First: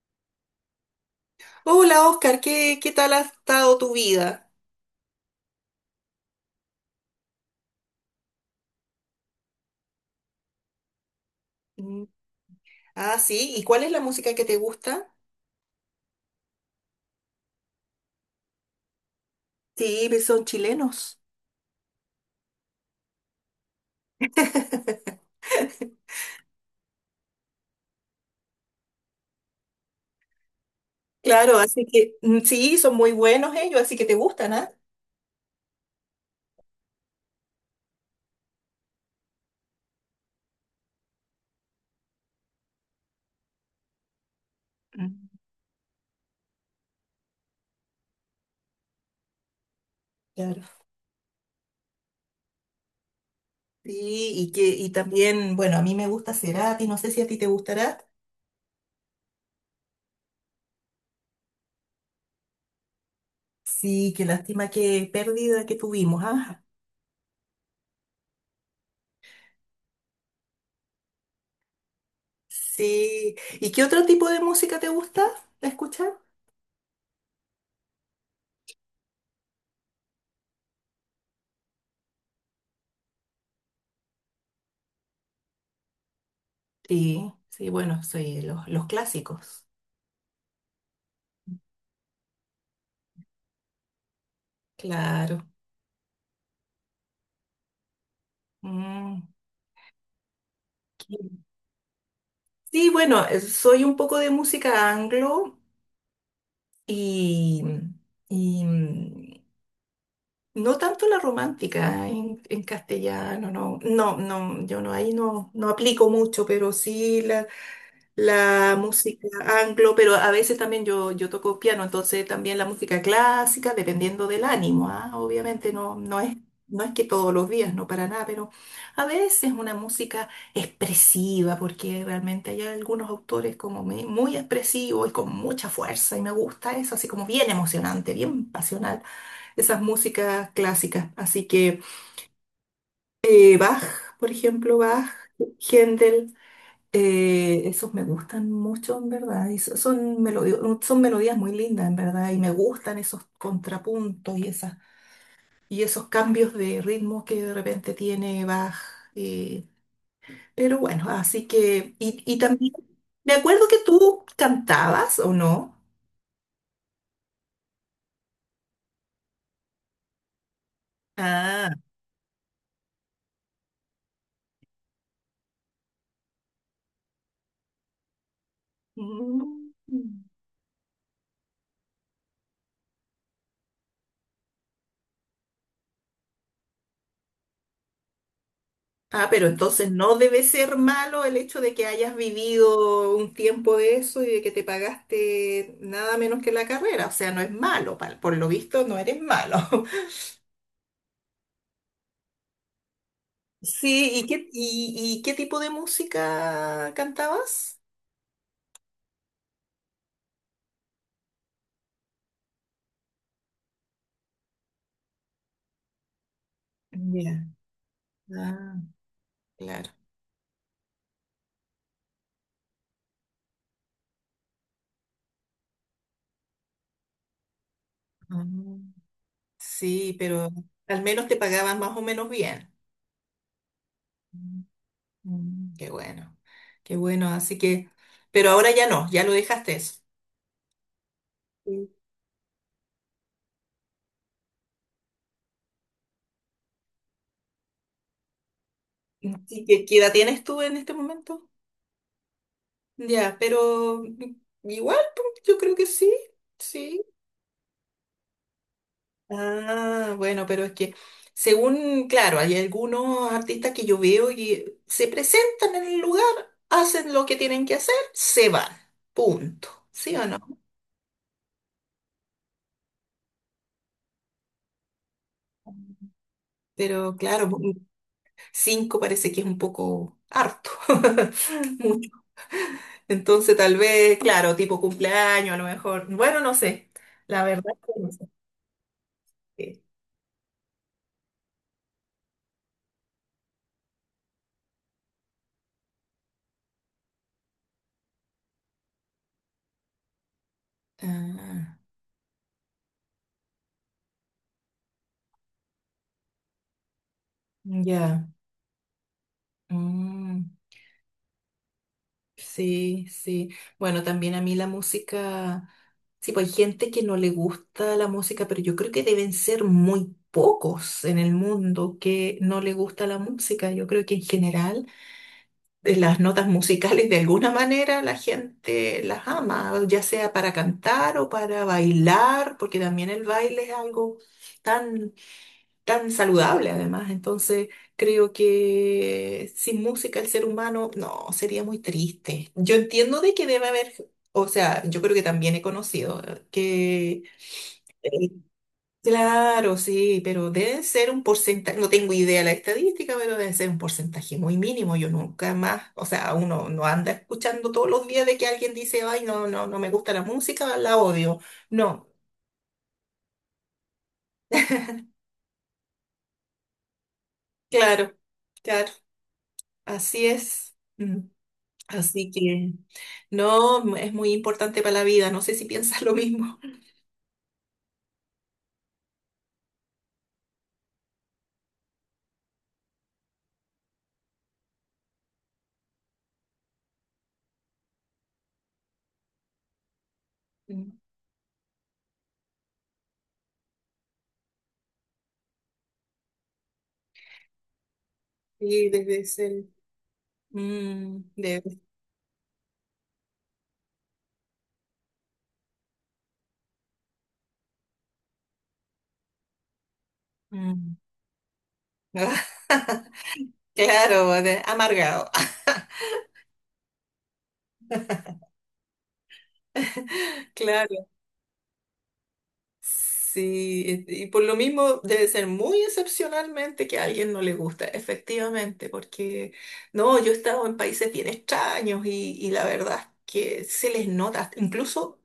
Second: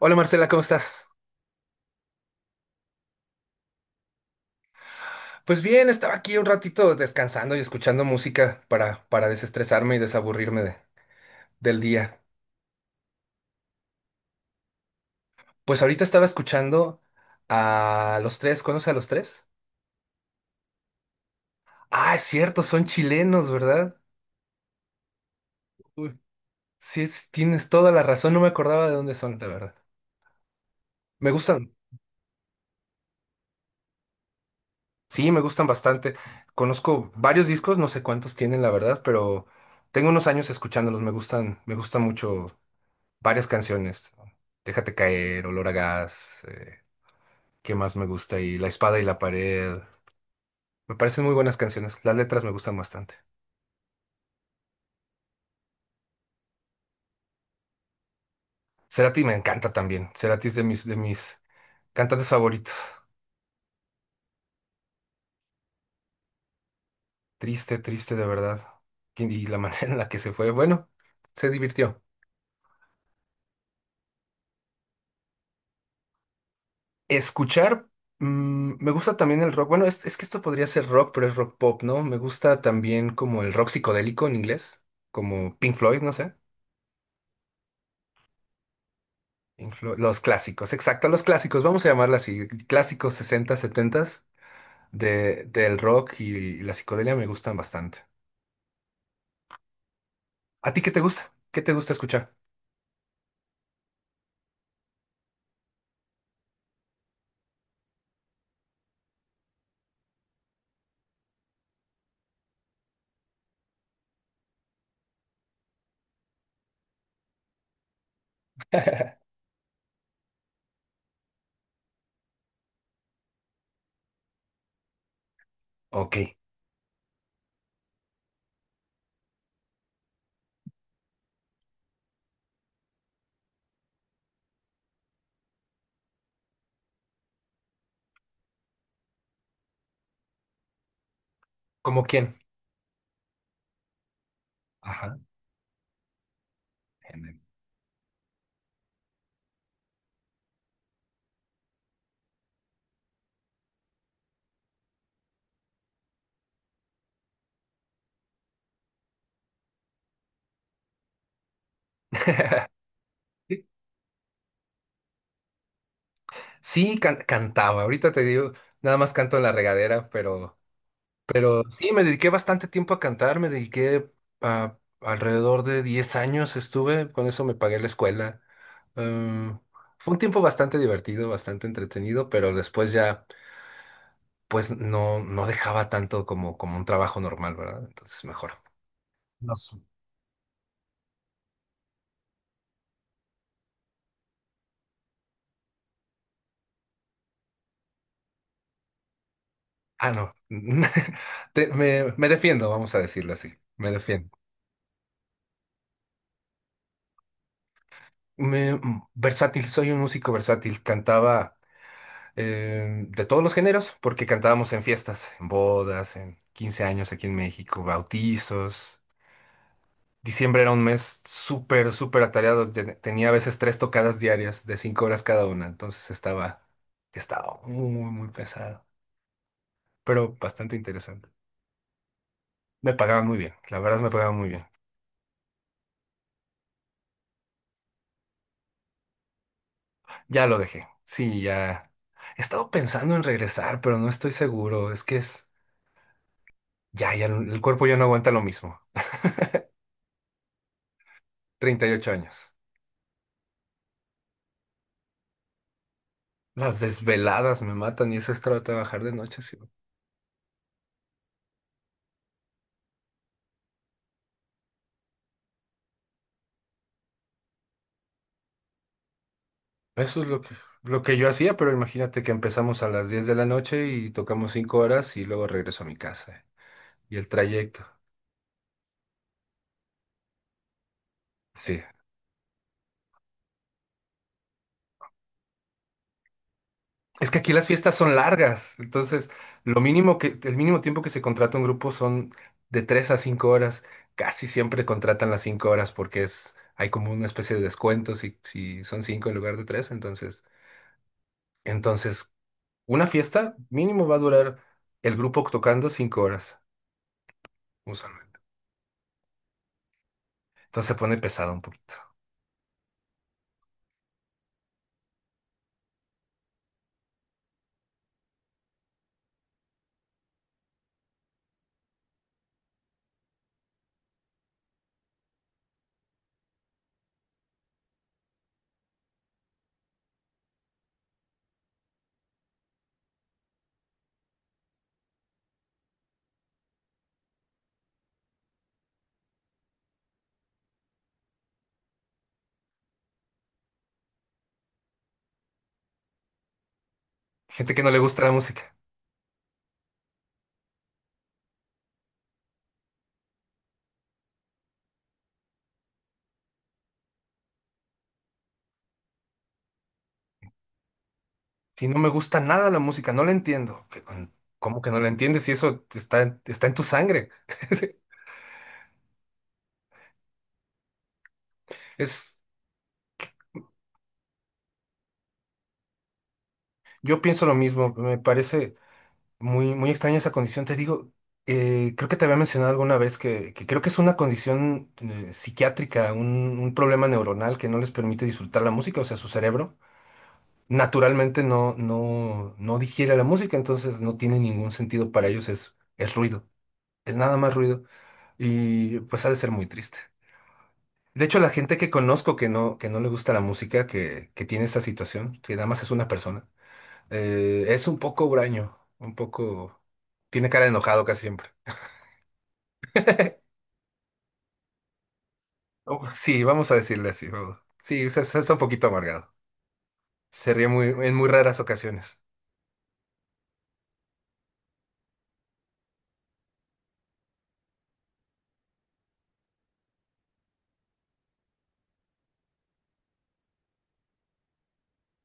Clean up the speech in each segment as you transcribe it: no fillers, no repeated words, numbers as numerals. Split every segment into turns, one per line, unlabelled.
Hola Marcela, ¿cómo estás?
Hola Oscar, ¿qué tal ha estado tu vida?
Pues bien, estaba aquí un ratito descansando y escuchando música para desestresarme y desaburrirme del
Mm.
día.
Ah, sí, ¿y cuál es la música que te gusta?
Pues ahorita estaba escuchando a Los Tres, ¿conoces a Los Tres?
Sí, pues son chilenos.
Ah, es cierto, son chilenos, ¿verdad? Uy, sí, tienes toda la razón, no me acordaba de dónde son, la verdad. Me
Claro,
gustan,
así que mm, sí, son muy buenos ellos, así que te gustan, ¿ah?
sí, me gustan bastante. Conozco varios discos, no sé cuántos tienen, la verdad, pero tengo unos años escuchándolos, me gustan mucho varias canciones. ¿No? Déjate
Mm.
caer, Olor a gas, ¿qué más me gusta? Y La espada y la pared.
Claro.
Me parecen muy buenas canciones. Las letras me gustan bastante.
Sí, y también, bueno, a mí me gusta Cerati, no sé si a ti te gustará.
Cerati me encanta también. Cerati es de mis cantantes favoritos.
Sí, qué lástima, qué pérdida que tuvimos, ¿ah?
Triste, triste de verdad. Y la manera en la que se fue, bueno, se divirtió.
Sí, ¿y qué otro tipo de música te gusta escuchar?
Escuchar, me gusta también el rock. Bueno, es que esto podría ser rock, pero es rock pop, ¿no? Me gusta también como el rock psicodélico en inglés, como Pink Floyd, no sé.
Sí, sí, bueno, soy los clásicos.
Los clásicos, exacto, los clásicos, vamos a llamarla así, clásicos 60, 70
Claro.
del rock y la psicodelia me gustan bastante.
Mm.
¿A ti qué te gusta? ¿Qué te gusta escuchar?
Sí, bueno, soy un poco de música anglo y, y, no tanto la romántica en castellano, no, no, no, yo no, ahí no, no aplico mucho, pero sí la música anglo, pero a veces también yo toco piano, entonces también la música clásica, dependiendo del ánimo, ¿ah? Obviamente no,
Ok.
no es, no es que todos los días, no para nada, pero a veces una música expresiva, porque realmente hay algunos autores como muy expresivos y con mucha fuerza, y me gusta eso, así como bien emocionante, bien pasional, esas músicas clásicas. Así que
¿Cómo quién?
Bach, por ejemplo, Bach,
Ajá.
Händel.
Eminem.
Esos me gustan mucho, en verdad. Y son melodías muy lindas, en verdad. Y me gustan esos contrapuntos y esas, y esos cambios de ritmo que de repente tiene Bach. eh, pero bueno, así que. Y también. Me
Sí,
acuerdo que tú cantabas, ¿o no?
sí, cantaba, ahorita te digo, nada más canto en la regadera. Pero
Ah.
sí, me dediqué bastante tiempo a cantar, me dediqué a alrededor de 10 años estuve, con eso me pagué la escuela. Em,
Mm.
Fue un tiempo bastante divertido, bastante entretenido, pero después ya, pues no, no dejaba tanto como un trabajo normal, ¿verdad? Entonces mejor.
Ah, pero
Nos-
entonces no debe ser malo el hecho de que hayas vivido un tiempo de eso y de que te pagaste nada menos que la carrera. O sea, no es malo, por lo visto no eres malo.
Ah, no. Me defiendo, vamos a decirlo así. Me
Sí,
defiendo.
y qué tipo de música cantabas?
Versátil, soy un músico versátil. Cantaba. De todos los géneros, porque cantábamos en fiestas, en bodas, en 15 años aquí en
Ya.
México,
Ah,
bautizos.
claro.
Diciembre era un mes súper, súper atareado. Tenía a veces tres tocadas diarias de 5 horas cada una, entonces estaba muy, muy, muy
Ah,
pesado,
sí,
pero
pero
bastante
al
interesante.
menos te pagaban más o menos bien.
Me pagaban muy bien, la verdad me pagaban muy
Mm,
bien.
mm. Qué bueno, qué bueno. Así que, pero ahora ya no, ya lo dejaste eso.
Ya lo dejé. Sí,
Sí.
ya. He estado pensando en regresar, pero no estoy seguro. Es que es. Ya, ya, no, el cuerpo ya no aguanta lo mismo.
¿Y qué, qué edad tienes tú en este momento?
38 años.
Ya, pero igual, pues, yo creo que sí,
Las
sí.
desveladas me matan y eso es trabajar de noche, sí.
Ah, bueno, pero es que según, claro, hay algunos artistas que yo veo y se presentan en el lugar, hacen lo que tienen que hacer, se van, punto. ¿Sí
Eso
o
es lo que,
no?
lo que yo hacía, pero imagínate que empezamos a las 10 de la noche y tocamos 5 horas y luego regreso a mi casa, ¿eh?
Pero
Y el
claro,
trayecto.
cinco parece que es un poco harto.
Sí.
Mucho. Entonces, tal vez, claro, tipo cumpleaños, a lo mejor. Bueno, no sé.
Es que
La
aquí las
verdad es que
fiestas son
no
largas, entonces lo
sé.
mínimo que, el mínimo tiempo que se contrata un grupo son de 3 a 5 horas. Casi siempre contratan las 5 horas porque hay como una especie de descuento si son 5 en lugar de tres, entonces,
Ah,
entonces una fiesta mínimo va a durar el grupo tocando 5 horas,
ya.
usualmente.
Mm.
Entonces se pone pesado un poquito.
Sí, sí. Bueno, también a mí la música, sí, pues hay gente que no le gusta la música, pero yo creo que deben ser muy pocos en el mundo que no le gusta la música. Yo creo que en general las notas musicales de alguna manera la gente las ama, ya sea para cantar o para bailar, porque también el baile es algo tan tan saludable además. Entonces, creo que sin música el ser humano, no, sería muy triste. Yo entiendo de que debe haber, o sea, yo creo que también he conocido
Gente que no le
eh,
gusta la música.
claro, sí, pero debe ser un porcentaje, no tengo idea de la estadística, pero debe ser un porcentaje muy mínimo. Yo nunca más, o sea, uno no anda escuchando todos los días de que alguien dice, ay, no, no, no me gusta la música, la odio.
Si no me
No,
gusta nada la música, no la entiendo. ¿Cómo que no la entiendes si eso está, está en tu sangre?
claro, claro, así es. Mm.
Es,
Así
es-
que no, es muy importante para la vida. No sé si piensas lo mismo.
yo pienso lo mismo. Me parece muy, muy extraña esa condición. Te digo, creo que te había mencionado alguna vez que creo que es una condición psiquiátrica, un problema neuronal que no les permite disfrutar la música, o sea, su cerebro
Mm.
naturalmente no, no, no digiere la música, entonces no tiene ningún sentido para ellos, es ruido. Es nada más ruido
Sí,
y pues
debe
ha de ser
ser.
muy triste.
mm,
De hecho, la gente
debe-
que conozco que no le gusta la música, que tiene esta situación, que nada más es una persona, es un poco huraño, un poco. Tiene cara de
mm.
enojado casi siempre.
Claro, amargado.
Oh, sí, vamos a decirle así. Vamos. Sí, o sea, está un poquito amargado. Se ríe muy,
Claro.
en muy raras ocasiones.
Sí, y por lo mismo debe ser muy excepcionalmente que a alguien no le gusta, efectivamente, porque no, yo he estado en países bien extraños y la verdad es que se les nota, incluso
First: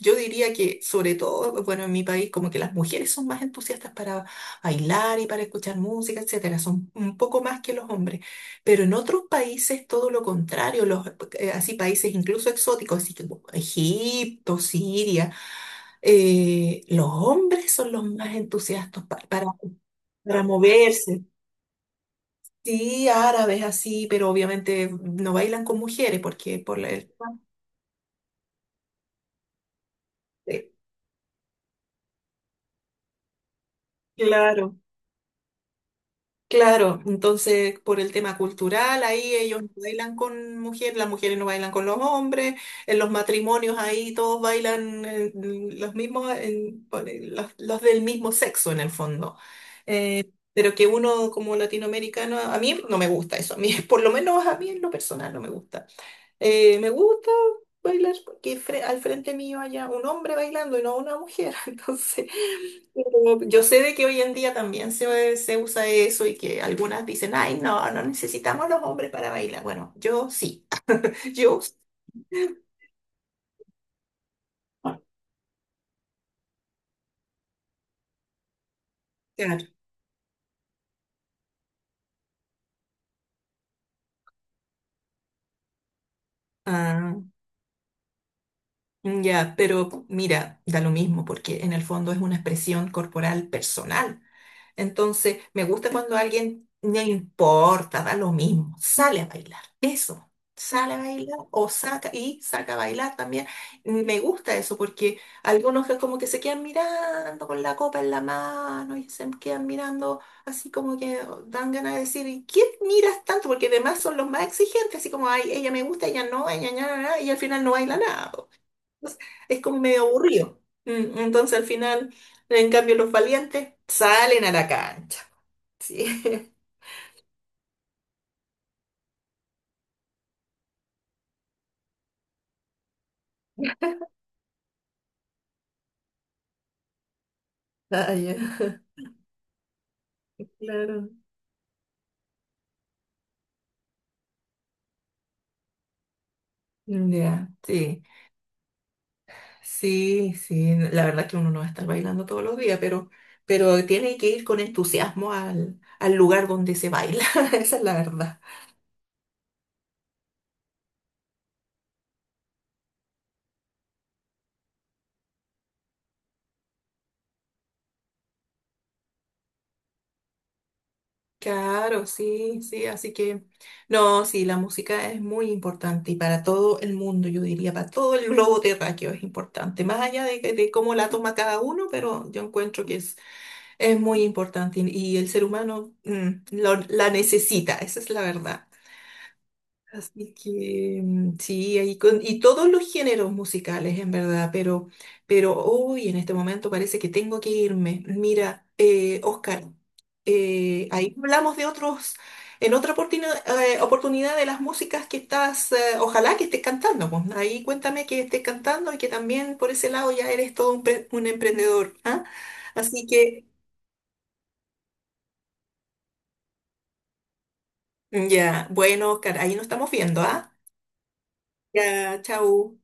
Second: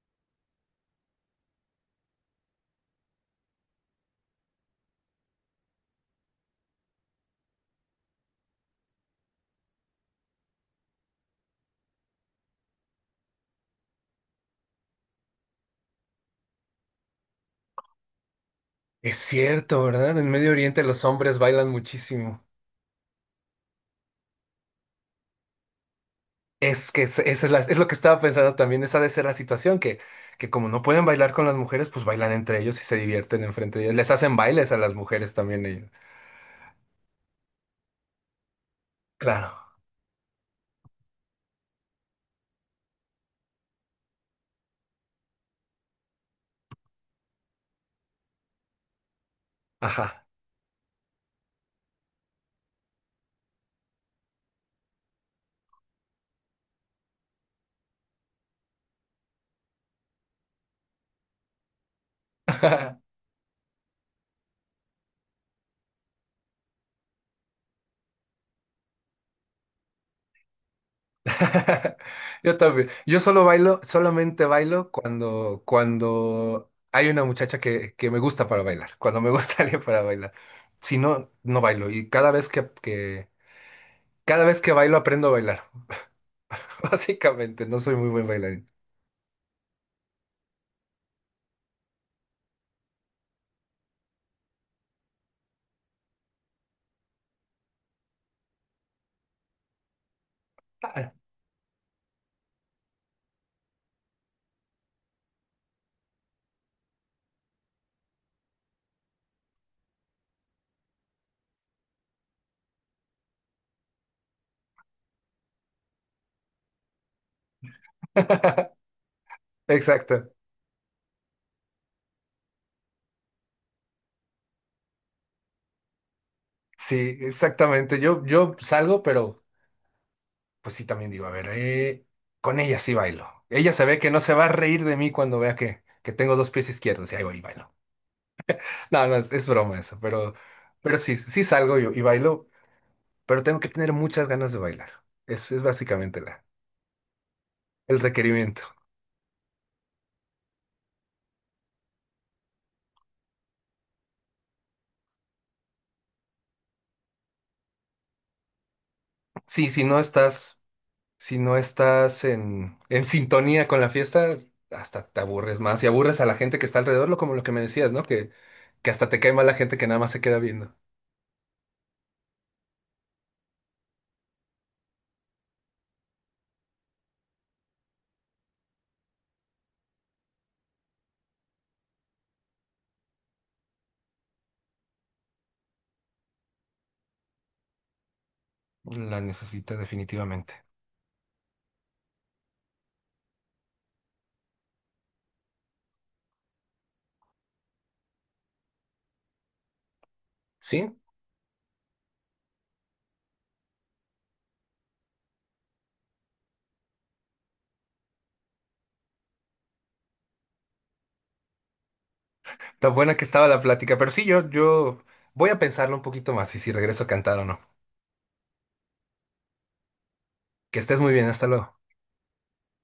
yo diría que sobre todo, bueno, en mi país como que las mujeres son más entusiastas para bailar y para escuchar música, etcétera, son un poco más que los hombres, pero en otros países todo lo contrario, los, así países incluso exóticos, así como Egipto, Siria. Los hombres son los más entusiastas
Es cierto, ¿verdad? En
para
Medio Oriente los
moverse.
hombres bailan muchísimo.
Sí, árabes así, pero obviamente no bailan con mujeres porque por la...
Es lo que estaba pensando también, esa de ser la situación, que
Sí,
como no pueden bailar con las mujeres, pues bailan entre ellos y se divierten enfrente de ellos. Les hacen bailes
claro.
a las mujeres también ellos.
Claro, entonces por el tema cultural, ahí
Claro,
ellos no bailan con mujeres, las mujeres no bailan con los hombres, en los matrimonios ahí todos bailan los mismos, los del mismo sexo en el fondo.
ajá.
Pero que uno como latinoamericano, a mí no me gusta eso, a mí por lo menos a mí en lo personal no me gusta. Me gusta bailar porque al frente mío haya un hombre bailando y no una mujer. Entonces, pero yo sé de que hoy en día también se usa eso y que algunas dicen, ay, no, no necesitamos los hombres para bailar. Bueno, yo sí, yo sí.
Yo también. Yo solo bailo, solamente bailo cuando hay una muchacha que me gusta para bailar, cuando me gusta
Claro.
alguien para bailar. Si no, no bailo. Y cada vez que bailo aprendo a bailar.
Ah,
Básicamente, no soy muy buen bailarín.
ya, pero mira, da lo mismo porque en el fondo es una expresión corporal personal. Entonces, me gusta cuando a alguien no le importa, da lo mismo, sale a bailar. Eso, sale a
Ah,
bailar o saca y saca a bailar también. Me gusta eso porque algunos que como que se quedan mirando con la copa en la mano y se quedan mirando así como que dan ganas de decir, ¿y qué miras tanto? Porque además son los más exigentes, así como, ay, ella me gusta, ella no, ella, nada y al final no baila nada, es como medio
exacto.
aburrido. Mm. Entonces al final, en cambio, los valientes salen a la cancha. Sí.
Sí, exactamente. Yo salgo, pero pues sí también digo, a ver, con ella sí bailo. Ella se ve que no se va a reír de mí cuando vea que tengo dos pies izquierdos y ahí voy y bailo.
Ah, ya.
No, no, es broma eso, pero
Claro.
sí, sí salgo yo y bailo, pero tengo que tener muchas ganas de bailar. Es básicamente la,
Ya,
el
sí.
requerimiento.
Sí, sí. La verdad es que uno no va a estar bailando todos los días, pero tiene que ir con entusiasmo al, al lugar donde se baila. Esa es la verdad.
Sí, si no estás en sintonía con la fiesta, hasta te aburres más y aburres a la gente que está alrededor, lo como lo que me decías, ¿no? Que hasta te cae mal la gente que nada más se queda viendo.
Claro, sí, sí, así que no, sí, la música es muy importante y para todo el mundo, yo diría, para todo el globo terráqueo es importante, más allá de, de cómo la toma cada uno, pero yo encuentro que es muy importante y el ser humano la necesita, esa es la verdad.
La necesita
Así
definitivamente.
que mm, sí, ahí con, y todos los géneros musicales, en verdad, pero hoy en este momento parece que tengo que irme. Mira, Oscar,
Sí,
ahí hablamos de otros, en otra oportunidad de las músicas que estás, ojalá que estés cantando pues. Ahí cuéntame que estés cantando y que también por ese lado ya eres todo un, un emprendedor, ¿ah?
tan
Así
buena que
que
estaba la plática, pero sí, yo voy a pensarlo un poquito más y si regreso a cantar o no.
ya, bueno, Oscar, ahí nos estamos viendo, ¿ah?
Que estés muy bien, hasta luego.
Ya, chau.